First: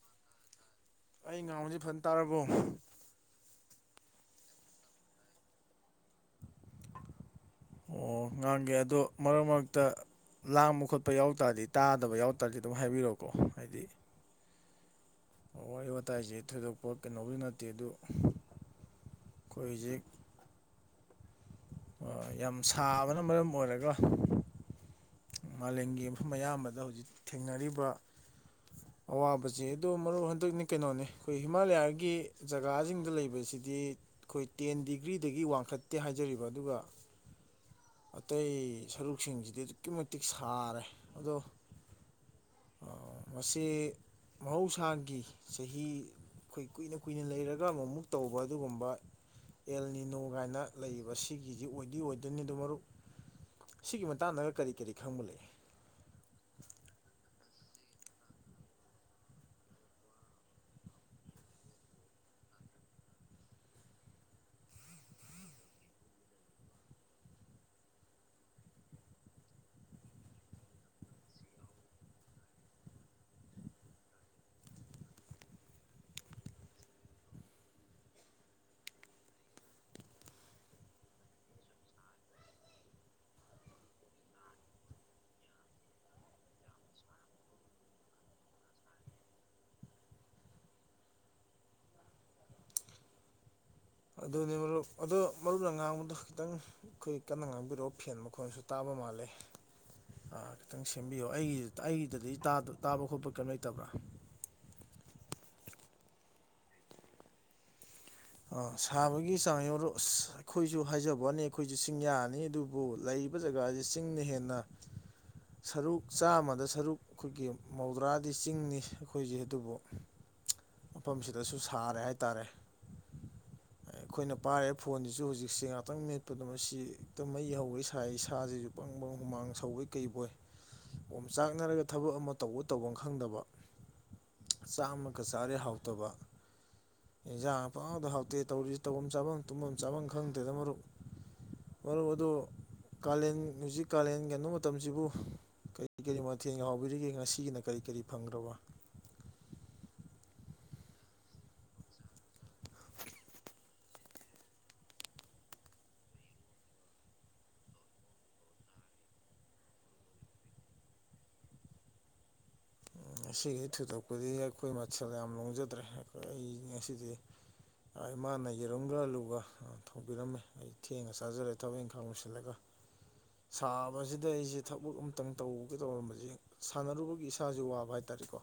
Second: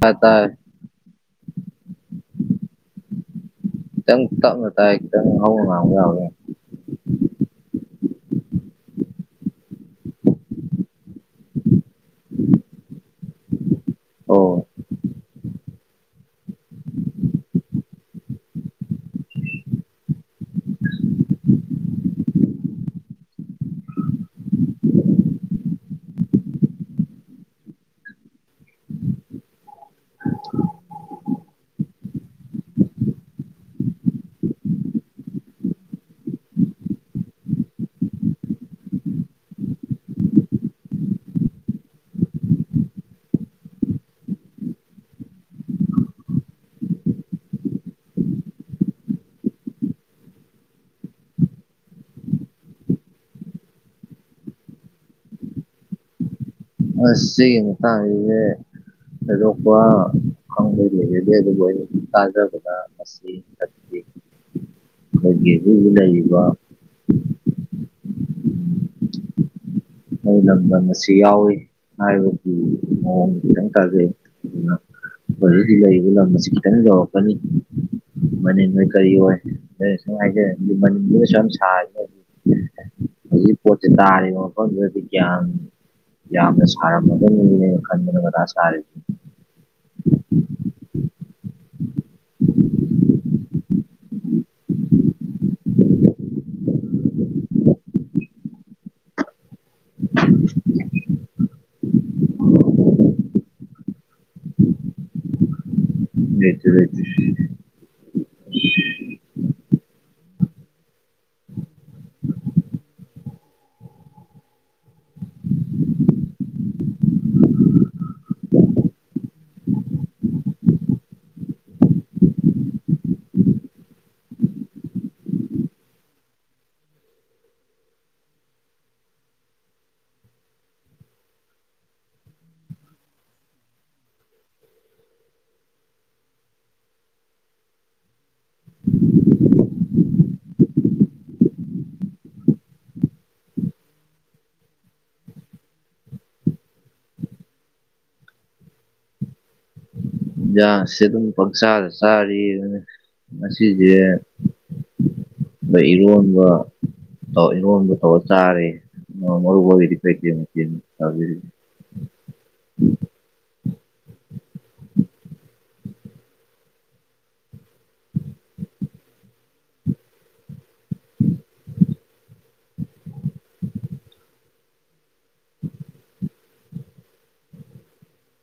ꯇꯥꯏ ꯇꯥꯏ ꯑꯩꯅꯥ ꯉꯥꯡꯕꯗꯤ ꯐꯖꯟ ꯇꯥꯔꯥꯕꯣ ꯈꯤꯇꯪ ꯇꯞꯅ ꯇꯥꯏ ꯈꯤꯇꯪ ꯍꯧ ꯉꯥꯡꯕ ꯌꯥꯕ꯭ꯔꯥ ꯌꯦꯉꯣ ꯑꯣ ꯉꯥꯡꯒꯦ ꯑꯗꯣ ꯃꯔꯛ ꯃꯔꯛꯇ ꯂꯥꯡꯕ ꯈꯣꯠꯄ ꯌꯥꯎ ꯇꯥꯔꯗꯤ ꯇꯥꯗꯕ ꯌꯥꯎ ꯇꯥꯔꯗꯤ ꯑꯗꯨꯝ ꯍꯥꯏꯕꯤꯔꯛꯑꯣꯀꯣ ꯍꯥꯏꯗꯤ ꯑꯣ ꯋꯥꯔꯤ ꯋꯥꯇꯥꯏꯖꯦ ꯊꯣꯏꯗꯣꯛꯄ ꯀꯩꯅꯣꯕꯗꯤ ꯅꯠꯇꯦ ꯑꯗꯨ ꯈꯣꯏ ꯍꯨꯖꯤꯛ ꯑꯥ ꯌꯥꯝ ꯁꯥꯕꯅ ꯃꯔꯝ ꯑꯣꯏꯔꯒ ꯃꯥꯂꯦꯝꯒꯤ ꯃꯐꯝ ꯑꯌꯥꯝꯕꯗ ꯍꯧꯖꯤꯛ ꯊꯦꯡꯅꯔꯤꯕ ꯑꯋꯥꯕꯖꯤ ꯑꯗꯣ ꯃꯔꯨꯞ ꯍꯟꯗꯛꯅꯤ ꯀꯩꯅꯣꯅꯤ ꯑꯈꯣꯏ ꯍꯤꯃꯥꯂꯌꯥꯒꯤ ꯖꯒꯥꯖꯤꯡꯗ ꯂꯩꯕꯁꯤꯗꯤ ꯑꯈꯣꯏ ꯇꯦꯟ ꯗꯤꯒ꯭ꯔꯤꯗꯒꯤ ꯋꯥꯡꯈꯠꯇꯦ ꯍꯥꯏꯖꯔꯤꯕ ꯑꯗꯨꯒ ꯑꯇꯩ ꯁꯔꯨꯛꯁꯤꯡꯖꯤꯗꯤ ꯑꯗꯨꯛꯀꯤ ꯃꯇꯤꯛ ꯁꯥꯔꯦ ꯑꯗꯣ ꯑꯥ ꯃꯁꯤ ꯃꯍꯧꯁꯥꯒꯤ ꯆꯍꯤ ꯈꯣꯏ ꯀꯨꯏꯅ ꯀꯨꯏꯅ ꯂꯩꯔꯒ ꯑꯃꯨꯛ ꯑꯃꯨꯛ ꯇꯧꯕ ꯑꯗꯨꯒꯨꯝꯕ ꯑꯦꯜꯅꯤꯅꯣ ꯀꯥꯏꯅ ꯂꯩꯕ ꯁꯤꯒꯤꯖꯤ ꯑꯣꯏꯗꯤ ꯑꯣꯏꯗꯣꯏꯅꯤ ꯑꯗꯨ ꯃꯔꯨꯞ ꯁꯤꯒꯤ ꯃꯇꯥꯡꯗꯒ ꯀꯔꯤ ꯀꯔꯤ ꯈꯪꯕ ꯂꯩ? ꯑꯁ ꯁꯤꯒꯤ ꯃꯇꯥꯡꯖꯤꯗꯤ ꯊꯣꯏꯗꯣꯛꯄ ꯈꯪꯕꯗꯤ ꯂꯩꯖꯗꯦ ꯑꯗꯨꯕꯨ ꯑꯩ ꯇꯥꯖꯕꯗ ꯑꯁ [inaudible] ꯈꯣꯏꯒꯤ [unintelligible] ꯂꯩꯔꯤꯕ ꯑꯩ ꯂꯝꯗꯝ ꯑꯁꯤ ꯌꯥꯎꯏ꯫ ꯍꯥꯏꯕꯗꯤ ꯃꯑꯣꯡ ꯈꯤꯇꯪ ꯀꯜꯂꯤ ꯑꯗꯨꯅ ꯍꯧꯖꯤꯛ ꯍꯧꯖꯤꯛ ꯂꯩꯔꯤꯕ ꯂꯝ ꯑꯁꯤ ꯈꯤꯇꯪ ꯌꯧꯔꯛꯀꯅꯤ ꯃꯅꯤꯟ ꯑꯣꯏ ꯀꯔꯤ ꯑꯣꯏ [unintelligible] ꯃꯅꯤꯟꯗꯨꯅ ꯁꯨꯝ ꯁꯥꯔꯒ [unintelligible] ꯗꯗꯤ ꯒ꯭ꯌꯥꯟ ꯌꯥꯝꯅ ꯁꯥꯔꯝꯃꯗꯕꯅꯤꯅꯦꯅ ꯈꯟꯗꯅ ꯃꯊꯥ ꯁꯥꯔꯤꯅꯤ꯫ ꯑꯗꯨꯅꯤ ꯃꯔꯨꯞ ꯑꯗꯨ ꯃꯔꯨꯞꯅ ꯉꯥꯡꯕꯗꯣ ꯈꯤꯇꯪ ꯈꯣꯏ ꯀꯟꯅ ꯉꯥꯡꯕꯤꯔꯛꯑꯣ ꯐꯦꯟ ꯃꯈꯣꯟꯁꯨ ꯇꯥꯕ ꯃꯥꯜꯂꯦ꯫ ꯑ ꯈꯤꯇꯪ ꯁꯦꯝꯕꯤꯌꯣ ꯑꯩꯒꯤ ꯑꯩꯒꯤꯗꯗꯤ ꯇꯥꯗ ꯇꯥꯕ ꯈꯣꯠꯄ ꯀꯩꯅꯝ ꯂꯩꯇꯕ꯭ꯔꯥ? ꯂꯩꯇꯦ ꯂꯩꯇꯦ ꯑ ꯁꯥꯕꯒꯤ ꯆꯥꯡꯖꯦ ꯃꯔꯨꯞ ꯑꯁ ꯑꯈꯣꯏꯖꯨ ꯍꯥꯏꯖꯕ ꯋꯥꯅꯤ ꯑꯈꯣꯏꯖꯨ ꯆꯤꯡꯌꯥꯅꯤ ꯑꯗꯨ ꯕꯨ ꯂꯩꯔꯤꯕ ꯖꯒꯥꯖꯤ ꯆꯤꯡꯅ ꯍꯦꯟꯅ ꯁꯔꯨꯛ ꯆꯥꯃꯗ ꯁꯔꯨꯛ ꯑꯩꯈꯣꯏꯒꯤ ꯃꯧꯗ꯭ꯔꯥꯗꯤ ꯆꯤꯡꯅꯤ ꯑꯩꯈꯣꯏꯖꯦ ꯑꯗꯨꯕꯨ ꯃꯐꯝꯁꯤꯗꯁꯨ ꯁꯥꯔꯦ ꯍꯥꯏꯇꯥꯔꯦ꯫ ꯑꯩꯈꯣꯏꯅ ꯄꯥꯏꯔꯤꯕ ꯐꯣꯟꯁꯤꯁꯨ ꯍꯧꯖꯤꯛꯁꯦ ꯉꯍꯥꯛꯇꯪ ꯃꯦꯠꯄꯗ ꯃꯁꯤ ꯍꯦꯛꯇ ꯃꯩ ꯍꯧꯋꯦ ꯁꯥꯏ ꯏꯁꯥꯖꯤꯖꯨ ꯄꯪꯕꯪ ꯍꯨꯃꯥꯡ ꯁꯧꯕꯣꯏ ꯀꯩꯕꯣꯏ ꯑꯣꯝ ꯆꯥꯛꯅꯔꯒ ꯊꯕꯛ ꯑꯃ ꯇꯧꯕ ꯇꯧꯕꯝ ꯈꯪꯗꯕ꯫ ꯆꯥꯛꯃꯛꯒ ꯆꯥꯔꯦ ꯍꯥꯎꯇꯕ ꯑꯦꯟꯖꯥꯡ ꯄꯥꯎꯗ ꯍꯥꯎꯇꯦ ꯇꯧꯔꯤꯖꯤ ꯇꯧꯕꯝ ꯆꯥꯕꯝ ꯇꯨꯝꯕꯝ ꯆꯥꯕꯝ ꯈꯪꯗꯦꯗ ꯃꯔꯨꯞ꯫ ꯃꯔꯨꯞ ꯑꯗꯨ ꯀꯥꯂꯦꯟ ꯍꯨꯖꯤꯛ ꯀꯥꯂꯦꯟ ꯀꯩꯅꯣ ꯃꯇꯝꯁꯤꯕꯨ ꯀꯔꯤ ꯀꯔꯤ ꯃꯊꯦꯡꯍꯥꯎꯕꯤꯔꯤꯒꯦ ꯉꯁꯤꯒꯤꯅ ꯀꯔꯤ ꯀꯔꯤ ꯐꯪꯈ꯭ꯔꯕ? ꯖꯥꯁꯦ ꯑꯗꯨꯝ ꯄꯪꯆꯥꯥꯗ ꯆꯥꯔꯤ ꯑꯗꯨꯅ ꯉꯁꯤꯖꯦ ꯏꯔꯣꯟꯕ ꯑꯧ ꯏꯔꯣꯟꯕꯨ ꯇꯧꯔ ꯆꯥꯔꯦ ꯃꯔꯨꯞ ꯍꯣꯏꯒꯤꯗꯤ ꯀꯩꯀꯩ ꯃꯊꯦꯟ ꯆꯥꯕꯤꯔꯤꯒꯦ? ꯉꯁꯤꯗꯤ ꯊꯣꯏꯗꯣꯛꯄꯗꯤ ꯑꯩꯈꯣꯏ ꯃꯊꯦꯜ ꯌꯥꯝ ꯂꯣꯡꯖꯗ꯭ꯔꯦ ꯑꯩ ꯉꯁꯤꯗꯤ ꯑꯥ ꯏꯃꯥꯅ ꯌꯦꯔꯨꯝꯒ ꯑꯂꯨꯒ ꯑ ꯊꯣꯡꯕꯤꯔꯝꯃꯦ ꯑꯩ ꯊꯦꯡꯅ ꯆꯥꯖꯔꯦ ꯊꯕꯛ ꯏꯪꯈꯥꯡ ꯂꯣꯏꯁꯤꯜꯂꯒ꯫ ꯁꯥꯕꯖꯤꯗ ꯑꯩꯖꯦ ꯊꯕꯛ ꯑꯝꯇꯪ ꯇꯧꯒꯦ ꯇꯧꯔꯝꯕꯖꯦ ꯁꯥꯟꯅꯔꯨꯕꯒꯤ ꯏꯁꯥ ꯏꯁꯥꯖꯨ ꯋꯥꯕ ꯍꯥꯏꯇꯥꯔꯦꯀꯣ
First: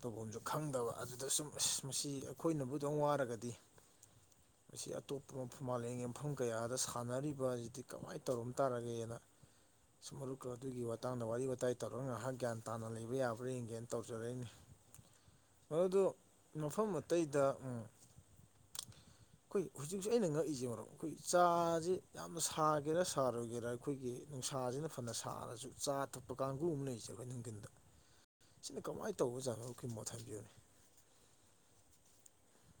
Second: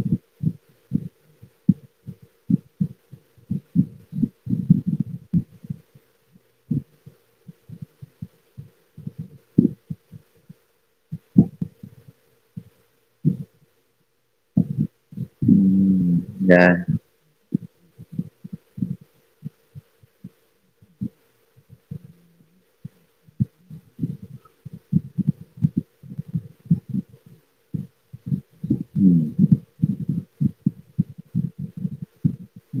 ꯇꯧꯕꯝꯁꯨ ꯈꯪꯗꯕ ꯑꯗꯨꯗ ꯁꯨꯝ ꯑꯁ ꯃꯁꯤ ꯑꯈꯣꯏꯅꯕꯨ ꯑꯗꯨꯌꯥꯝ ꯋꯥꯔꯒꯗꯤ [inaudible] ꯃꯁꯤ ꯑꯇꯣꯞꯄ ꯃꯐꯝ ꯃꯥꯂꯦꯝꯒꯤ ꯃꯐꯝ ꯀꯌꯥꯗ ꯁꯥꯟꯅꯔꯤꯕꯁꯤꯗꯤ ꯀꯃꯥꯏꯅ ꯇꯧꯔꯝ ꯇꯥꯔꯒꯦꯅ ꯁꯨꯝ ꯃꯔꯨꯞꯀ ꯑꯗꯨꯒꯤ ꯃꯇꯥꯡꯗ ꯋꯥꯔꯤ ꯋꯥꯇꯥꯏ ꯇꯧꯔꯒ ꯉꯍꯥꯛ ꯒ꯭ꯌꯥꯟ ꯇꯥꯅ ꯂꯩ ꯕ ꯌꯥꯕ꯭ꯔꯥ ꯌꯦꯡꯒꯦꯅ ꯇꯧꯖꯔꯛꯏꯅꯤ ꯎꯝ ꯑꯗꯨ ꯌꯥꯏ ꯃꯐꯝ ꯑꯇꯩꯗ ꯎꯝ ꯑꯩꯈꯣꯏ ꯍꯧꯖꯤꯛꯁ‌ꯦ ꯑꯩꯅ ꯉꯛꯏꯁꯦ ꯃꯔꯨꯞ ꯑꯩꯈꯣꯏ ꯆꯥꯁꯦ ꯌꯥꯝꯅ ꯁꯥꯒꯦꯔꯥ ꯁꯥꯔꯣꯏꯒꯦꯔꯥ ꯑꯩꯈꯣꯏꯒꯤ ꯅꯨꯡꯁꯥꯁꯤꯅ ꯐꯅ ꯁꯥꯔꯁꯨ ꯆꯥ ꯊꯛꯄ ꯀꯥꯡꯒꯨ ꯑꯃ ꯂꯩꯔꯤꯁꯦ ꯑꯩꯈꯣꯏ ꯅꯨꯡꯊꯤꯟꯗ ꯁꯤꯅ ꯀꯃꯥꯏꯅ ꯎꯝ ꯇꯧꯕ ꯖꯥꯠꯅ‌ꯣꯀꯤ ꯃꯣꯠ ꯊꯝꯕꯤꯌꯨꯅꯦ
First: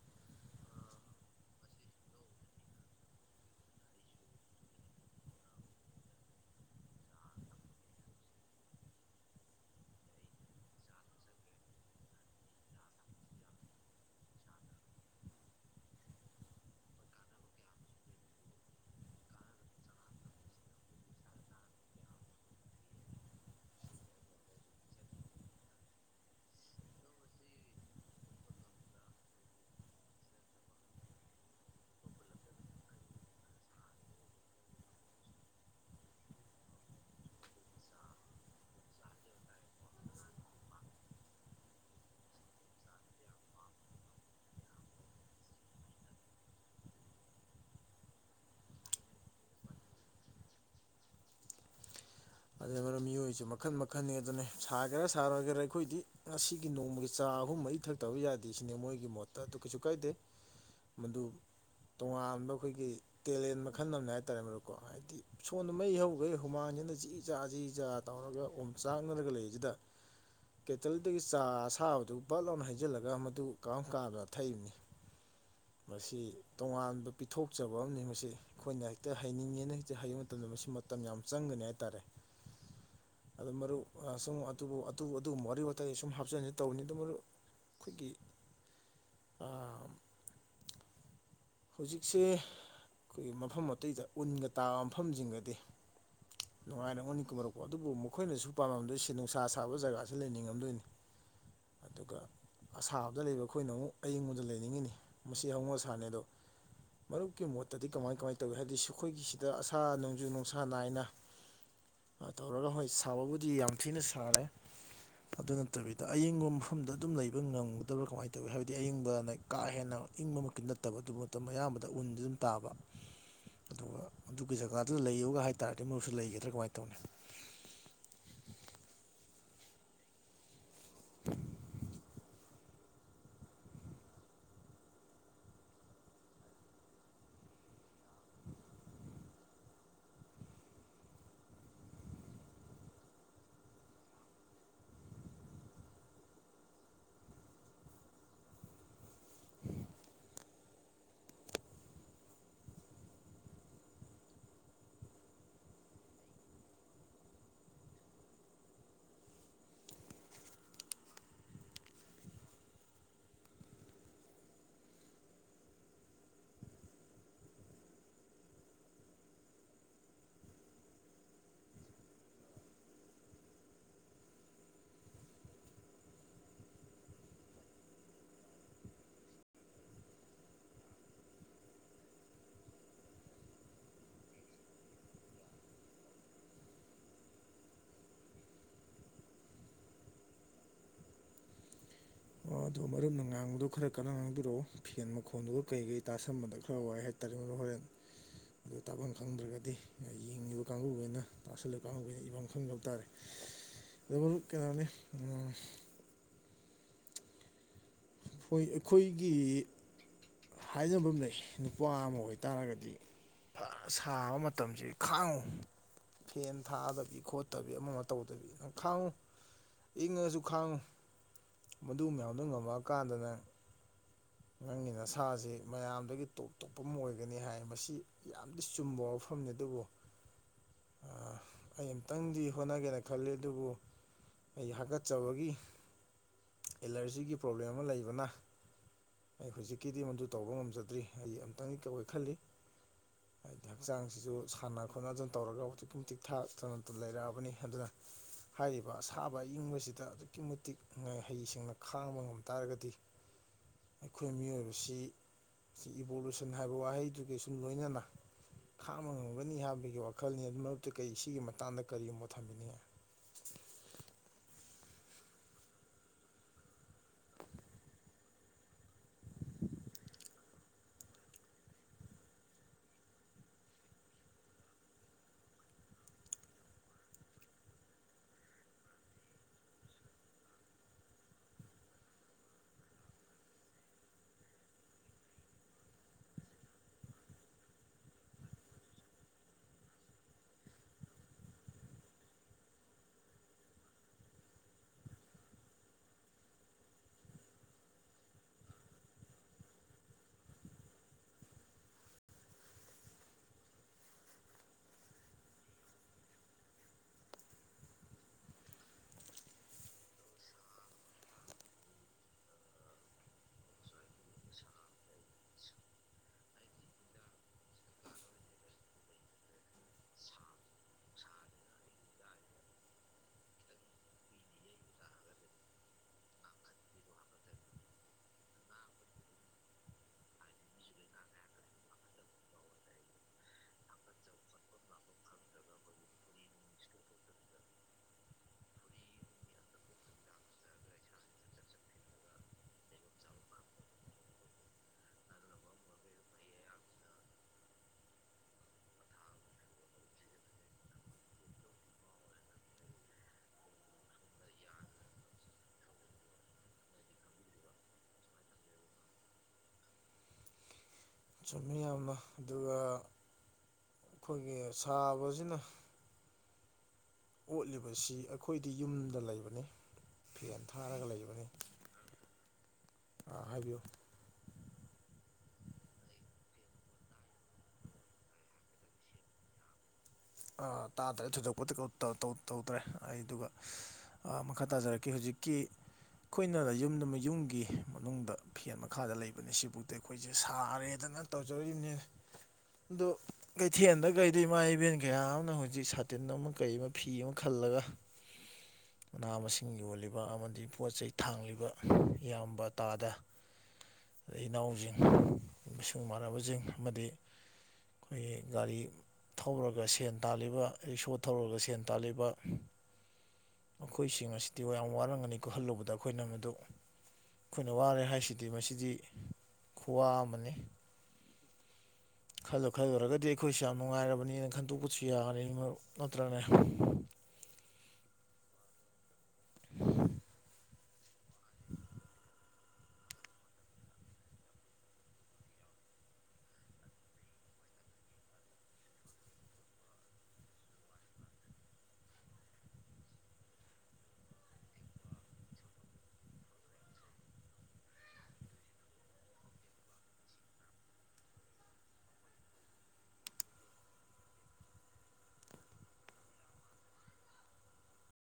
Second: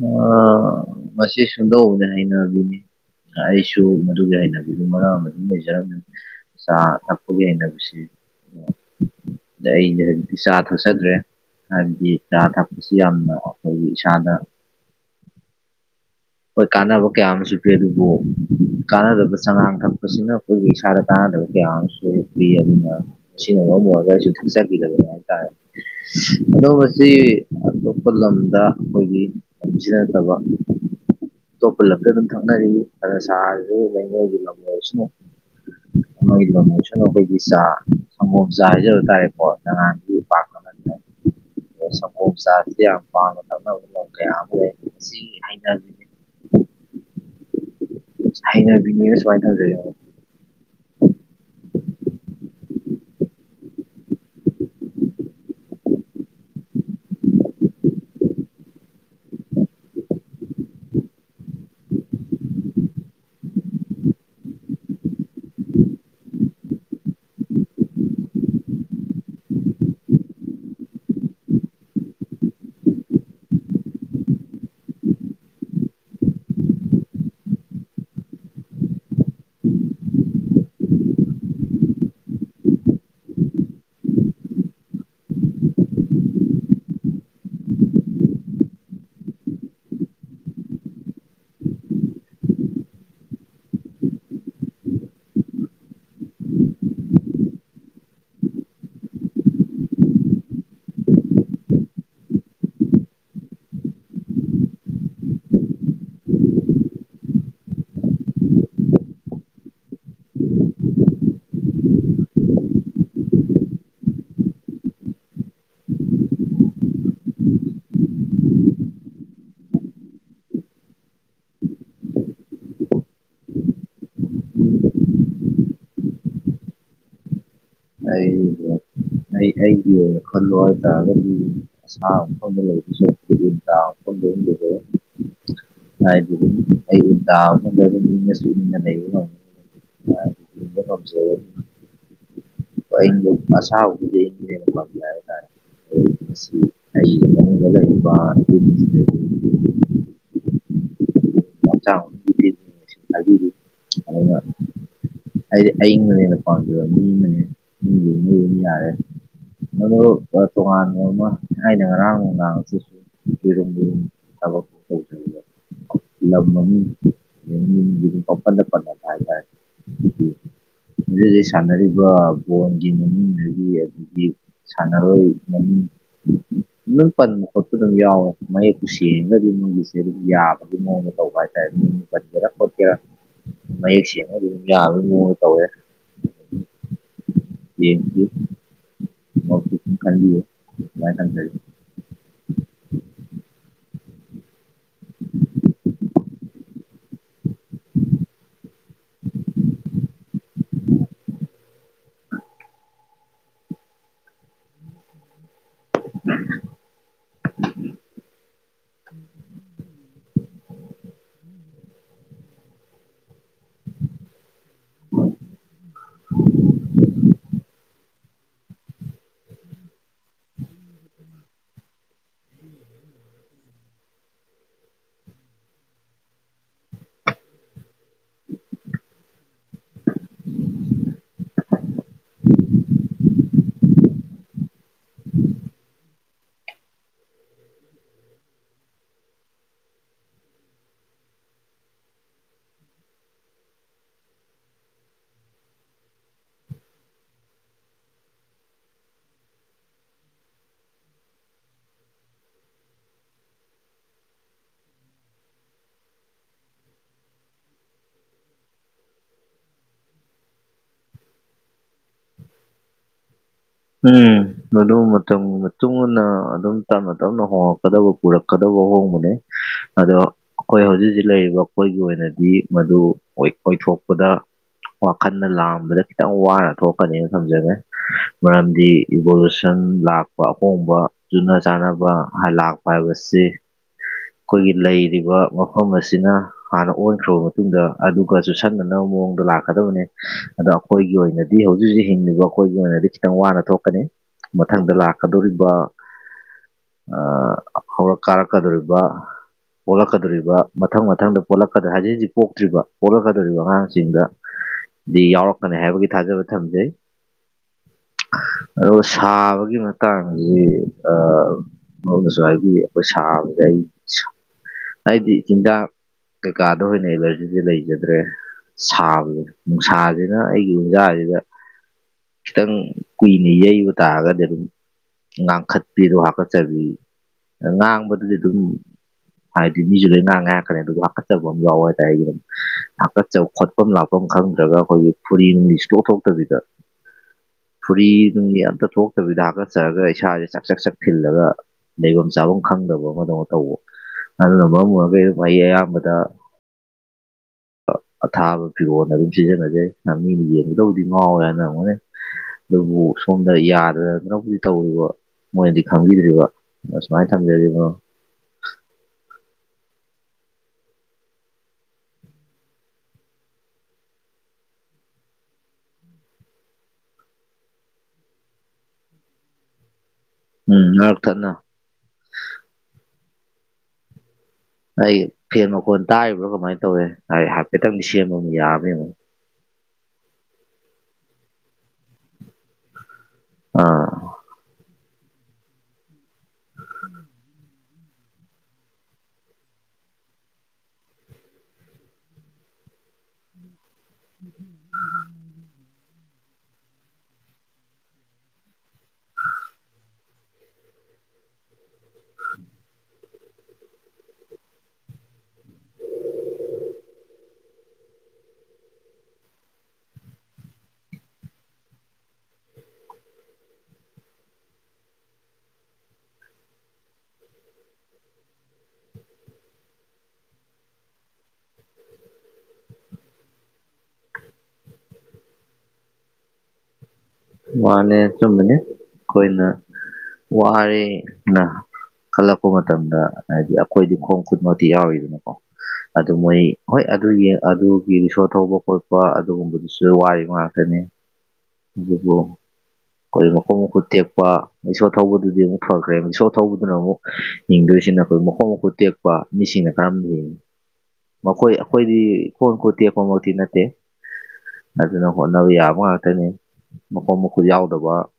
ꯑꯥ ꯃꯁꯤ ꯁꯨꯟꯗꯧꯕꯅꯤ ꯍꯥꯏꯅ ꯑꯗꯨꯒꯤ ꯑꯩꯁꯨ ꯃꯗꯨꯒꯤ ꯍꯩꯅꯕꯤꯗꯨ ꯃꯔꯥꯛ ꯑꯃ ꯑꯗꯨꯝ ꯂꯩꯖꯔꯝꯃꯤ ꯆꯥ ꯊꯛꯄꯒꯤ ꯍꯩꯅꯕꯤꯁꯦ [inaudible] ꯑꯩꯅ‌ꯦ ꯍꯧꯖꯤꯛꯇꯤ ꯆꯥ ꯊꯛꯆꯗ꯭ꯔꯦ ꯍꯥꯏꯕꯗꯤ ꯆꯥ ꯊꯛꯄꯁꯤ ꯌꯥꯝꯅ ꯑꯩꯈꯣꯏꯒꯤ ꯏꯁꯥꯗ ꯍ‌ꯣꯏ ꯀꯥꯟꯅꯕ ꯀꯌꯥ ꯑꯃꯁꯨ ꯄꯤ ꯑꯗꯨꯕꯨ ꯀꯥꯟꯅꯗꯕ ꯆꯉꯥꯡ ꯊꯛꯄꯁꯤꯅ ꯑꯩꯈꯣꯏꯒꯤ ꯏꯁꯥꯗ ꯀꯥꯟꯅꯗꯕ ꯀꯌꯥ ꯑꯃꯁꯨ ꯄꯤ ꯑꯗꯨꯅ ꯁꯤꯅ ꯃꯔꯝ ꯑꯣꯏꯔꯒ ꯑꯩꯁꯨ ꯊꯛꯆꯈꯤꯗꯕꯅꯤ ꯍꯥꯏꯇꯥꯔꯦ ꯑꯗ‌ꯦ ꯉꯁꯤ ꯑꯇꯣꯞꯄ ꯂꯝꯗ ꯑꯩꯈꯣꯏꯒꯤ ꯁꯤ ꯅꯠꯇꯕ ꯑꯇꯣꯞꯄ ꯂꯝꯗ ꯑꯗꯨꯝ ꯊꯛꯅꯔꯤ ꯑꯗ ꯁꯥꯔꯁꯨ ꯂꯩꯉꯣꯏꯒꯤ ꯂꯝ ꯑꯣꯏꯔꯁꯨ ꯂꯩꯉ‌‌ꯣꯏꯒꯤ ꯂꯝ ꯑ‌ꯣꯏꯁꯅꯨ ꯑꯩꯈꯣꯏꯒꯤ ꯆꯥ ꯁꯪꯒꯣꯝ ꯆꯥ ꯍꯥꯏꯖꯕ ꯇꯥꯔꯦ ꯀ‌ꯣ ꯅꯍꯥꯛꯀꯤ ꯄꯥꯝꯕꯗ ꯍꯥꯏ ꯇꯥꯔ‌ꯦ ꯁꯪꯒ‌ꯣꯝ ꯆꯥꯁꯤ ꯌꯥꯝ ꯄꯥꯝꯅ ꯊꯛꯅꯕ ꯃꯤꯑ‌ꯣꯏ ꯀꯌꯥ ꯑꯃ ꯂꯩ ꯁꯤꯒꯤ ꯍꯩꯅꯕꯤ ꯍꯩꯅꯕꯤꯅ‌ꯦꯅ ꯁꯨꯃꯥꯏ ꯊꯛꯑꯗꯤ ꯌꯥꯔꯔ‌ꯣꯏ ꯑꯗꯨꯅ‌ꯦ ꯃꯔꯝ ꯃꯤꯑꯣꯏꯕꯁꯨ ꯃꯈꯟ ꯃꯈꯜꯅꯤ ꯑꯗꯨꯅ‌ꯦ ꯁꯥꯒꯦꯔꯥ ꯁꯥꯔꯣꯏꯒꯦꯔꯥ ꯑꯩꯈꯣꯏꯗꯤ ꯉꯁꯤꯒꯤ ꯅꯣꯡꯃꯒꯤ ꯆꯥ ꯑꯍꯨꯝ ꯃꯔꯤ ꯊꯛꯇꯕ ꯌꯥꯗꯦ ꯁꯤꯅꯦ ꯃꯣꯏꯒꯤ ꯃꯣꯠꯇ ꯑꯗꯨ ꯀꯩꯁꯨ ꯀꯥꯏꯗꯦ ꯃꯗꯨ ꯇꯣꯉꯥꯟꯕ ꯑꯩꯈꯣꯏꯒꯤ ꯇꯦꯂꯦꯟ ꯃꯈꯜ ꯑꯃꯅꯦ ꯍꯥꯏꯇꯥꯥꯔꯦ ꯃꯔꯨꯞꯀꯣ ꯍꯥꯏꯗꯤ ꯁꯣꯝꯗ ꯃꯩ ꯍꯧꯈꯩ ꯍꯨꯃꯥꯡꯁꯤꯅ ꯆꯤ ꯆꯥ ꯆꯤꯆꯥ ꯇꯧꯅꯔꯒ ꯑꯣꯝ ꯆꯥꯛꯅꯔꯒ ꯂꯩꯔꯤꯁꯤꯗ ꯀꯦꯇꯜꯗꯒꯤ ꯆꯥ ꯑꯁꯥꯕꯗꯨ ꯕꯠ ꯂꯥꯎꯅ ꯍꯩꯖꯤꯜꯂꯒ ꯃꯗꯨ ꯀꯥꯝ ꯀꯥꯝꯗꯅ ꯊꯛꯏꯅ‌ꯦ ꯃꯁꯤ ꯇꯣꯉꯥꯟꯕ ꯄꯤꯊꯣꯛꯆꯕ ꯑꯃꯅꯤ ꯃꯁꯤ ꯑꯩꯈꯣꯏꯅ ꯍꯦꯛꯇ ꯍꯩꯅꯤꯡꯉꯦꯅ ꯍꯦꯛꯇ ꯍꯩ ꯃꯇꯝꯗ ꯃꯁꯤ ꯃꯇꯝ ꯌꯥꯝ ꯆꯪꯒꯅꯤ ꯍꯥꯏꯇꯥꯔꯦ ꯑꯗ‌ꯣ ꯃꯔꯨꯞ ꯑ ꯁꯨꯝ ꯑꯗꯨꯕꯨ ꯑꯗꯨ ꯑꯗꯨꯒꯨꯝꯕ ꯋꯥꯔꯤ ꯋꯥꯇꯥꯏ ꯁꯨꯝ ꯍꯥꯞꯆꯤꯟꯒ‌ꯦꯅ ꯇꯧꯕꯅꯤꯗ ꯃꯔꯨꯞ ꯑꯩꯈꯣꯏꯒꯤ ꯑꯥ ꯍꯧꯖꯤꯛꯁꯦ ꯑꯩꯈꯣꯏꯒꯤ ꯃꯐꯝ ꯑꯇꯩꯗ ꯎꯟꯒ ꯇꯥꯕ ꯃꯐꯝꯁꯤꯡꯒꯗꯤ ꯅꯨꯡꯉꯥꯏꯅꯤꯡꯉꯝꯅꯤꯀ‌ꯣ ꯃꯔꯨꯞ ꯑꯗꯨꯕꯨ ꯃꯈꯣꯏꯅꯁꯨ ꯄꯥꯝꯃꯝꯗꯣꯏꯁꯦ ꯅꯨꯡꯁꯥ ꯁꯥꯕ ꯖꯒꯥꯖꯤ ꯂꯩꯅꯤꯡꯉꯝꯗꯣꯏꯅꯤ ꯑꯗꯨꯒ ꯑꯁꯥꯕꯗ ꯂꯩꯕ ꯑꯩꯈꯣꯏꯅ ꯑꯃꯨꯛ ꯑꯩꯏꯪꯕꯗ ꯂꯩꯅꯤꯡꯉꯤꯅꯤ ꯃꯁꯤ ꯍꯧꯁꯥꯅꯤ ꯑꯗꯣ ꯃꯔꯨꯞꯀꯤ ꯃꯣꯠꯇꯗꯤ ꯀꯃꯥꯏ ꯀꯃꯥꯏꯅ ꯇꯧꯏꯤ ꯍꯥꯏꯗꯤ ꯁꯤ ꯑꯈꯣꯏꯒꯤꯁꯤꯗ ꯑꯁꯥ ꯅꯣꯡꯖꯨ ꯅꯨꯡꯁꯥ ꯅꯥꯏꯅ ꯇꯧꯔꯒ ꯍꯣꯏ ꯁꯥꯕꯕꯨꯗꯤ ꯌꯥꯝ ꯊꯤꯅ ꯁꯥꯔꯦ ꯑꯗꯨ ꯅꯠꯇꯕꯤꯗ ꯑꯌꯤꯡꯕ ꯃꯐꯝꯗ ꯑꯗꯨꯝ ꯂꯩꯕ ꯉꯝꯒꯗꯕ꯭ꯔꯥ ꯀꯃꯥꯏꯅ ꯇꯧꯋꯤ ꯍꯥꯏꯕꯗꯤ ꯑꯌꯤꯡꯕꯅ ꯀꯥ ꯍꯦꯟꯅ ꯏꯪꯕꯃꯛꯇꯤ ꯅꯠꯇꯕ ꯑꯗꯨꯕꯨ ꯃꯇ‌ꯝ ꯑꯌꯥꯝꯕꯗ ꯎꯟꯗ ꯑꯗꯨꯝ ꯇꯥꯕ ꯑꯗꯨꯒ ꯑꯗꯨꯒꯤ ꯖꯒꯥꯗꯨꯗ ꯂꯩꯌꯨꯒ ꯍꯥꯏ ꯇꯥꯔꯗꯤ ꯃꯔꯨꯞꯁꯨ ꯂꯩꯒꯗ꯭ꯔꯥ ꯀꯃꯥꯏꯅ ꯇꯧꯅꯤ ꯑꯩꯒꯤ ꯑꯩ ꯑꯩꯒꯤ ꯑ‌ꯣꯏꯅ ꯈꯜꯂꯣ ꯍꯥꯏꯇꯥꯔꯒꯗꯤ ꯑꯁꯥꯕ ꯃꯐꯝꯗ ꯂꯩꯕꯁ‌ꯦ ꯑꯩꯈ‌ꯣꯏꯒꯤ ꯗꯥꯎ [unintelligible] ꯍꯥꯏꯗꯤ ꯑꯩꯒꯤ ꯗꯥꯎ [unintelligible] [unintelligible] [unintelligible] ꯍꯥꯏꯇꯥꯔꯦ ꯑꯩ ꯃꯁꯤ ꯑꯩꯒꯤ ꯏꯃꯨꯡꯗ ꯂꯩꯔꯤꯕ [unintelligible] [inaudible] ꯍꯛꯆꯥꯡ [unintelligible] ꯑꯗꯨꯒꯤ ꯑꯗꯨꯅ ꯑꯩꯗꯤ ꯑꯌꯤꯡꯕꯅ ꯍꯦꯟꯅ ꯄꯥꯝꯖꯕ ꯃꯤꯅꯤꯅꯦ ꯏꯪꯕꯨ ꯏꯪꯉꯗꯤ ꯑꯗꯨꯝ ꯌꯥꯔꯦ ꯑꯗ‌ꯣꯛ ꯑ‌ ꯇ‌ꯣꯡꯉꯥꯟꯕ ꯑꯃ ꯍꯥꯏꯅ ꯉꯔꯥꯡ ꯅꯨꯡꯗꯥꯡꯁꯤ ꯑꯣꯏꯔꯝꯗ꯭ꯔ‌ꯦꯅ‌ꯦ ꯊꯕꯛ [unintelligible] ꯂꯝ ꯃꯃꯤꯡ [unintelligible] ꯍꯥꯏꯇꯥꯔꯦ ꯑꯗꯨꯒꯤ ꯍꯧꯖꯤꯛ ꯍꯧꯖꯤꯛ ꯁꯥꯟꯅꯔꯤꯕ ꯕꯣꯟꯒꯤ ꯃꯃꯤꯡꯗꯨꯗꯤ ꯑꯗꯨꯒꯤ ꯁꯥꯟꯅꯔꯣꯏ ꯃꯃꯤꯡ ꯅꯣꯏ ꯄꯟꯕ ꯈꯣꯠꯄ ꯑꯗꯨꯝ ꯌꯥꯎꯋꯦ ꯃꯌꯦꯛꯄꯨ ꯁꯦꯡꯉꯒꯗꯤ ꯃꯣꯏꯒꯤꯁꯦ ꯑꯗꯨꯝ ꯌꯥꯕꯒꯤ ꯃꯑꯣꯡꯗ ꯇꯧꯕ ꯍꯥꯏꯇꯥꯔꯦ ꯇꯠꯀ‌ꯦꯔꯥ ꯈꯣꯠꯀꯦꯔꯥ ꯃꯌꯦꯛ ꯁꯦꯡꯉ ꯑꯗꯨꯝ ꯌꯥꯕꯩ ꯃꯑꯣꯡꯗ ꯇꯧꯔ‌ꯦ [unintelligible] ꯑꯣ ꯑꯗꯣ ꯃꯔꯨꯞꯅ ꯉꯥꯡꯕꯗꯣ ꯈꯔ ꯀꯟꯅ ꯉꯥꯡꯕꯤꯔꯛꯑꯣ ꯐꯦꯟ ꯃꯈꯣꯟꯗꯨꯒ ꯀꯩꯒ ꯑꯩ ꯇꯥꯁꯟꯕꯗ ꯈꯔ ꯋꯥꯏ ꯍꯥꯏ ꯇꯥꯖꯧꯒ‌ꯣꯗ ꯍ‌ꯣꯔ‌ꯦꯟ ꯑꯗꯨ ꯇꯥꯕꯝ ꯈꯪꯗ꯭ꯔꯒꯗꯤ ꯌꯦꯡꯉꯤꯕ ꯀꯥꯡꯕꯨꯒꯩꯅ ꯇꯥꯁꯜꯂꯤ ꯀꯥꯡꯕꯨꯒꯩꯅ ꯏꯕꯝ ꯈꯪꯗꯕ ꯇꯥꯔꯦ ꯂ‌ꯦꯕ‌ꯦꯜ ꯀꯩꯅ‌ꯣꯅꯤ ꯑ [unintelligible] ꯍꯣꯏ ꯑꯩꯈꯣꯏꯒꯤ ꯍꯥꯏꯅꯕꯝ ꯂꯩ ꯅꯨꯄꯥ ꯑꯃ ꯑꯣꯏꯇꯥꯔꯒꯗꯤ ꯐ ꯁꯥꯕ ꯑꯃ ꯃꯇꯝꯁ‌ꯦ ꯈꯥꯡꯉꯨ ꯐꯦꯟ ꯊꯥꯗꯕꯤ ꯈꯣꯠꯇꯕꯤ ꯑꯃꯃ ꯇꯧꯗꯕꯤꯗ ꯈꯥꯡꯉꯨ ꯏꯪꯉꯁꯨ ꯈꯥꯡꯉꯨ ꯃꯗꯨ ꯃꯌꯥꯝꯗꯣ ꯉꯝꯃꯛ ꯀꯥꯟꯗ ꯅꯪ ꯅꯪꯒꯤ ꯅꯁꯥꯖ‌ꯦ ꯃꯌꯥꯝꯗꯒꯤ ꯇꯣꯞ ꯇꯣꯞꯄ ꯑꯃ ꯑꯣꯏꯒꯅꯤ ꯍꯥꯏ ꯃꯁꯤ ꯌꯥꯝꯗꯤ ꯆꯨꯝꯕ ꯋꯥꯐꯝꯅꯤ ꯑꯗꯨꯕꯨ ꯑ‌ ꯑꯩ ꯑꯃꯝꯇꯪꯗꯤ ꯍꯣꯠꯅꯒꯦꯅ ꯈꯜꯂꯤ ꯑꯗꯨꯕꯨ ꯑꯩ ꯍꯥꯒꯠꯆꯕꯒꯤ ꯑꯦꯂ꯭ꯔꯖꯤꯒꯤ ꯄ꯭ꯔꯣꯕ꯭ꯂꯦꯝ ꯑꯃ ꯂꯩꯕꯅ ꯑꯩ ꯍꯧꯖꯤꯛꯀꯤꯗꯤ ꯃꯗꯨ ꯇꯧꯕ ꯉꯝꯖꯗ꯭ꯔꯤ ꯑꯩ ꯑꯝꯇꯪ ꯀꯧꯋꯦ ꯈꯜꯂꯤ ꯍꯥꯏꯇꯥ ꯍꯛꯆꯥꯡꯁꯤꯁꯨ ꯁꯥꯟꯅ ꯈꯣꯠꯅꯖ ꯇꯧꯔꯒ ꯑꯗꯨꯛꯀꯤ ꯃꯇꯤꯛ ꯊꯥꯛꯇꯅꯇ ꯂꯩꯔꯛꯑꯕꯅꯤ ꯑꯗꯨꯅ ꯍꯥꯏꯔꯤꯕ ꯑꯁꯥꯕ ꯑꯏꯪꯕꯁꯤꯗ ꯑꯗꯨꯛꯀꯤ ꯃꯇꯤꯛ ꯍꯩꯁꯤꯡꯅ ꯈꯥꯡꯕ ꯉꯝ ꯇꯥꯔꯒꯗꯤ ꯑꯩꯈꯣꯏ ꯃꯤꯑꯣꯏꯕꯁꯤ ꯁꯤ ꯏꯕꯣꯂꯨꯁꯟ ꯍꯥꯏꯕ ꯋꯥꯍꯩꯗꯨꯒꯤ ꯁꯨꯝ ꯂꯣꯏꯅꯅ ꯈꯥꯡꯕ ꯉꯝꯃꯒꯅꯤ ꯍꯥꯏꯕꯒꯤ ꯋꯥꯈꯜꯅꯤ ꯑꯗꯨ ꯃꯔꯛꯇ ꯀꯩ ꯁꯤꯒꯤ ꯃꯇꯥꯡꯗ ꯀꯔꯤꯒꯨꯝꯕ ꯊꯝꯕꯤꯅꯤꯡꯉ‌ꯦ ꯎꯝ ꯃꯗꯨ ꯃꯇꯝꯒꯤ ꯃꯇꯨꯡ ꯏꯟꯅ ꯑꯗꯨꯝ ꯇꯞꯅ ꯇꯞꯅ ꯍꯣꯡꯉꯛꯀꯗꯕ ꯄꯨꯔꯛꯀꯗꯕ ꯑꯍꯣꯡꯕꯅꯦ ꯑꯗꯣ ꯑꯈꯣꯏ ꯍꯧꯖꯤꯛ ꯍꯧꯖꯤꯛ ꯂꯩꯔꯤꯕ ꯑꯩꯈꯣꯏꯒꯤ ꯑꯣꯏꯅꯗꯤ ꯃꯗꯨ ꯑꯣꯏ ꯑꯣꯏꯊꯣꯛꯄꯗ ꯋꯥꯈꯟꯅ ꯂꯥꯝꯕꯗ ꯈꯤꯇꯪ ꯋꯥꯅ ꯊꯣꯛꯀꯅꯤꯅ ꯊꯝꯖꯒ‌ꯦ ꯃꯔꯝꯗꯤ ꯏꯚꯣꯂꯨꯁꯟ ꯂꯥꯛꯄ ꯑꯍꯣꯡꯕ ꯆꯨꯅ ꯆꯥꯅꯕ ꯍꯥꯏꯂꯥꯛꯄ ꯍꯥꯏꯕꯁꯤ [inaudible] ꯑꯩꯈꯣꯏꯒꯤ ꯂꯩꯔꯤꯕ ꯃꯐꯝ ꯑꯁꯤꯅ ꯍꯥꯟꯅ ꯑꯣꯟꯈ꯭ꯔꯕ ꯃꯇꯨꯡꯗ ꯑꯗꯨꯒ ꯆꯨꯁꯟꯅꯅꯕ ꯃꯑꯣꯡꯗ ꯂꯥꯛꯀꯗꯕꯅꯦ ꯑꯗ ꯑꯩꯈꯣꯏꯒꯤ ꯑꯣꯏꯅꯗꯤ ꯍꯧꯖꯤꯛ ꯍꯧꯖꯤꯛ ꯍꯤꯡꯉꯤꯕ ꯑꯩꯈꯣꯏꯒꯤ ꯑꯣꯏꯅꯗꯤ ꯈꯤꯇꯪ ꯋꯥꯅ ꯊꯣꯛꯀꯅꯤ ꯃꯊꯪꯗ ꯂꯥꯛꯀꯗ‌ꯣꯔꯤꯕ ꯑꯥ ꯑꯐꯕ ꯀꯥꯔꯛꯀꯗ‌ꯣꯔꯤꯕ ꯄꯣꯛꯂꯛꯀꯗꯨꯔꯤꯕ ꯃꯊꯪ-ꯃꯊꯪꯗ ꯄꯣꯂꯛꯀꯗ ꯍꯧꯖꯤꯛ-ꯍꯧꯖꯤꯛ ꯄꯣꯛꯇ꯭ꯔꯤꯕ ꯄꯣꯛꯂꯛꯀꯗꯨꯔꯤꯕ ꯑꯉꯥꯡꯁꯤꯡꯗ [inaudible] ꯗꯤ ꯌꯥꯎꯔꯛꯀꯅꯤ ꯍꯥꯏꯕꯒꯤ ꯊꯥꯖꯕ ꯊꯝꯖꯩ ꯑꯗꯨꯒ ꯁꯥꯕꯒꯤ ꯃꯇꯥꯡꯖꯤ ꯑꯥ ꯑꯗꯣꯝꯅꯁꯨ ꯍꯥꯏꯕꯤ ꯄꯩ ꯁꯥꯕꯗ ꯑꯩ ꯁꯥ ꯍꯥꯏꯗꯤ ꯆꯤꯟꯖꯥꯛ ꯀꯩꯀꯥꯗ ꯑꯣꯏꯅ ꯑꯦꯂꯔꯖꯤꯗꯤ ꯂꯩꯖꯗ꯭ꯔꯦ ꯁꯥꯕꯗꯨ ꯅꯨꯡꯁꯥꯖꯤꯅ ꯑꯩꯒꯤ ꯎꯟꯖꯥꯖꯤꯗ ꯈꯤꯇꯪ ꯀꯨꯏꯅ ꯌꯩꯕ ꯇꯥꯔꯒꯗꯤ ꯑꯗꯨꯝ ꯉꯥꯡꯈꯠꯄꯤꯗꯣ ꯍꯥꯀꯠꯆꯕꯤ ꯑꯉꯥꯡꯕꯗꯨꯗꯤ ꯑꯗꯨꯝ ꯍꯥꯏꯗꯤ ꯃꯤꯖꯨ ꯂꯣꯏꯅ ꯉꯥꯡꯉꯀꯅꯤ ꯑꯗꯨꯒ ꯍꯥꯀꯠꯆꯕ ꯑꯃ ꯌꯥꯎꯕ ꯍꯥꯏꯇꯔ‌ꯦ ꯑꯩꯒꯤꯅ ꯑꯃꯨꯛ ꯍꯥꯀꯠꯆꯕ ꯈꯣꯠꯄꯝ-ꯂꯥꯛꯄꯝ ꯈꯪꯗ꯭ꯔꯒ ꯑꯩꯈꯣꯏꯒꯤ ꯐꯨꯔꯤ ꯅꯨꯡꯂꯤ ꯁꯨꯡꯊ‌ꯣꯛꯊꯣꯛꯇꯕꯤꯗ ꯐꯨꯔꯤ ꯅꯨꯡꯂꯤ ꯑꯝꯇ ꯊꯣꯛꯇꯕꯤꯗ ꯍꯥꯀꯠꯆꯔꯒ ꯏꯁꯥꯖ‌ꯦ ꯆꯛ-ꯆꯛ-ꯆꯛ ꯊꯤꯜꯂꯒ ꯂꯩꯕꯝ ꯆꯥꯕꯝ ꯈꯪꯗꯕ ꯑꯃꯗꯧꯅ ꯇꯧꯕ ꯑꯗꯨꯅ ꯃꯔꯝ ꯑꯣꯏꯔꯒ [unintelligible] ꯑꯩ ꯌꯦ ꯑꯌꯥꯝꯕꯗ ꯑꯥ ꯑꯊꯥꯕ ꯐꯤꯔꯣꯟ ꯑꯗꯨꯝ ꯁꯤꯖꯤꯟꯅꯖꯩ ꯅꯃꯤꯅ ꯌꯦꯡꯕꯗꯕꯨꯗꯤ ꯉꯥꯎꯋꯦ ꯍꯥꯏꯅ__ ꯉꯣꯋꯦ ꯑꯗꯨꯕꯨ ꯁꯣꯝꯗ ꯌꯥꯗꯗꯅꯕꯨꯗꯤ ꯇꯧꯔꯤꯕ ꯃꯣꯏꯅꯗꯤ ꯈꯪꯕꯤꯗ꯭ꯔꯤꯕ ꯑꯁꯨꯃꯥꯏꯅ ꯊꯝꯖꯔꯤꯕꯣ ꯆꯨꯝꯃꯤ ꯌꯥꯝꯅ ꯑꯗꯨꯒ ꯑꯩꯈꯣꯏꯒꯤ ꯁꯥꯕꯖꯤꯅ ꯑꯣꯠꯂꯤꯕꯁꯤ ꯑꯩꯈꯣꯏꯗꯤ ꯌꯨꯝꯗ ꯂꯩꯕꯅꯤ ꯐꯦꯟ ꯎꯝ ꯊꯥꯔꯒ ꯉꯛ ꯂꯩꯕꯅꯤ ꯊꯠꯅ ꯑꯥ ꯍꯥꯏꯕꯤꯌꯨ ꯑꯩ ꯐꯦꯟ ꯃꯈꯣꯟ ꯇꯥꯔꯤꯕ꯭ꯔ‌ꯣ ꯀꯃꯥꯏ ꯇꯧꯋꯦ ꯑꯩ ꯍꯥꯏꯐꯦꯠꯇꯪꯗꯤ ꯁꯦꯝꯕꯅꯤ ꯌꯥꯔꯕ꯭ꯔ ꯌ‌ꯦꯡ ꯉꯨ__ ꯑꯥ ꯇꯥꯗ꯭ꯔꯦ ꯊꯣꯏꯗꯣꯛꯄꯗꯤ ꯀꯅꯣ ꯇꯧ ꯇꯧ ꯇꯧꯗ꯭ꯔꯦ ꯑꯩ ꯑꯗꯨꯒ ꯑꯥ ꯃꯈꯥ ꯇꯥꯖꯔꯛꯀꯦ ꯍꯨꯖꯤꯛꯀꯤ ꯑꯩꯈꯣꯏꯅꯒ ꯌꯨꯝꯗ ꯌꯨꯝꯒꯤ ꯃꯅꯨꯡꯗ ꯐꯦꯟ ꯃꯈꯥꯗ ꯂꯩꯕꯅꯤ ꯁꯤꯕꯨꯛꯇ ꯑꯩꯈꯣꯏꯖꯦ ꯁꯥꯔꯦꯗꯅ ꯇꯧꯖꯔꯤꯝꯅꯤꯌꯦ ꯑꯗꯨ ꯀꯩꯊꯦꯟꯗ ꯀꯩꯗꯣ ꯏꯃꯥ ꯏꯕꯦꯟ__ ꯀꯌꯥ ꯑꯃꯅ ꯍꯧꯖꯤꯛ ꯁꯥꯇꯤꯟ ꯑꯃ ꯀꯩ ꯑꯃ ꯐꯤ ꯑꯃ ꯈꯜꯂꯒ ꯃꯅꯥ ꯃꯁꯤꯡ ꯌꯣꯜꯂꯤꯕ ꯑꯃꯗꯤ ꯄꯣꯠ ꯆꯩ ꯊꯥꯡꯂꯤꯕ ꯏꯌꯥꯝꯕ ꯇꯥꯗ ꯑꯗꯩ ꯏꯅꯥꯎꯖꯤꯡ ꯏꯂꯨꯡ ꯏꯃꯥꯟꯅꯕꯖꯤꯡ ꯑꯃꯗꯤ ꯑꯩꯈꯣꯏꯒꯤ ꯒꯥꯔꯤ ꯊꯧꯔꯒ ꯁꯤ__ ꯌꯦꯟ ꯇꯥꯜꯂꯤꯕ ꯔꯤꯛꯁ‌ꯣ ꯊꯧꯔꯒ ꯁꯦꯟ ꯇꯥꯜꯂꯤꯕ ꯃꯈꯣꯏꯁꯤꯡ ꯑꯁꯤꯗꯤ ꯌꯥꯝ ꯋꯥꯔꯝꯒꯅꯤꯀꯣ ꯍꯜꯂꯨꯕꯗ ꯑꯩꯈꯣꯏꯅ ꯃꯗꯨ ꯑꯩꯈꯣꯏꯅ ꯋꯥꯔꯦ ꯍꯥꯏꯁꯤꯗꯤ ꯃꯁꯤꯗꯤ ꯈꯨꯋꯥ ꯑꯃꯅꯤ ꯈꯜꯂꯨ-ꯈꯜꯂꯨꯔꯒꯗꯤ ꯑꯩꯈꯣꯏꯁꯦ ꯌꯥꯝ ꯅꯨꯡꯉꯥꯏꯔꯕꯅꯤꯅ ꯈꯟꯗꯣꯛꯄ__ ꯁꯤ ꯌꯥꯔꯤꯝ ꯃꯔꯨꯞ ꯅꯠꯇ꯭ꯔꯅꯦ ꯃꯥꯅꯦ ꯑꯆꯨꯝꯕꯅꯤ ꯑꯩꯈꯣꯏꯅ ꯋꯥꯔꯦꯅ ꯈꯜꯂꯛꯄ ꯃꯇꯝꯗ ꯍꯥꯏꯕꯗꯤ ꯑꯩꯈꯣꯏꯗꯤ ꯈꯣꯡ ꯈꯨꯠꯃꯛꯇꯤ ꯌꯥꯎꯔꯤꯗꯅꯀꯣ ꯑꯗꯨ ꯃꯣꯏ ꯍꯣꯏ ꯑꯗꯨꯒꯤ-ꯑꯗꯨꯒꯤ ꯔꯤꯛꯁꯣ ꯊꯧꯕ ꯈꯣꯠꯄ ꯑꯗꯨꯒꯨꯝꯕꯗꯨꯁꯨ ꯋꯥꯔꯤꯕ ꯉꯥꯛꯇꯅꯤ ꯕꯨ ꯑꯩꯈꯣꯏ ꯃꯈ‌ꯣꯡ-ꯃꯈꯨꯠ ꯇꯦꯛꯄ ꯔꯤꯛꯁ‌ꯣ ꯊꯧꯕꯗꯨꯗꯤ ꯑꯃꯨꯛ ꯐꯈ꯭ꯔꯦ ꯔꯤꯛꯁ‌ꯣ ꯊꯧꯕꯗꯨꯅ ꯑꯃꯨꯛ ꯌꯤꯡꯗꯣꯏꯁꯤꯅ ꯑꯩꯈꯣꯏ ꯃꯈꯣꯡ ꯃꯈꯨꯠ ꯇꯦꯛ__ ꯄ ꯃꯤꯁꯤꯡꯅ ꯀꯔꯝꯕ ꯌꯦꯡ__ [inaudible] ꯃꯈꯣꯏ ꯑꯩꯈꯣꯏꯗꯤ ꯀꯣꯟ ꯈꯨꯠꯇꯦꯛꯄ ꯃꯛꯇꯤ ꯅꯠꯇꯦ ꯑꯗꯨꯅ ꯍꯣꯠꯅꯕ ꯌꯥꯕ ꯉꯥꯛꯇꯅꯤ ꯃꯈꯣꯡ ꯃꯈꯨꯠ ꯌꯥꯎꯗꯕ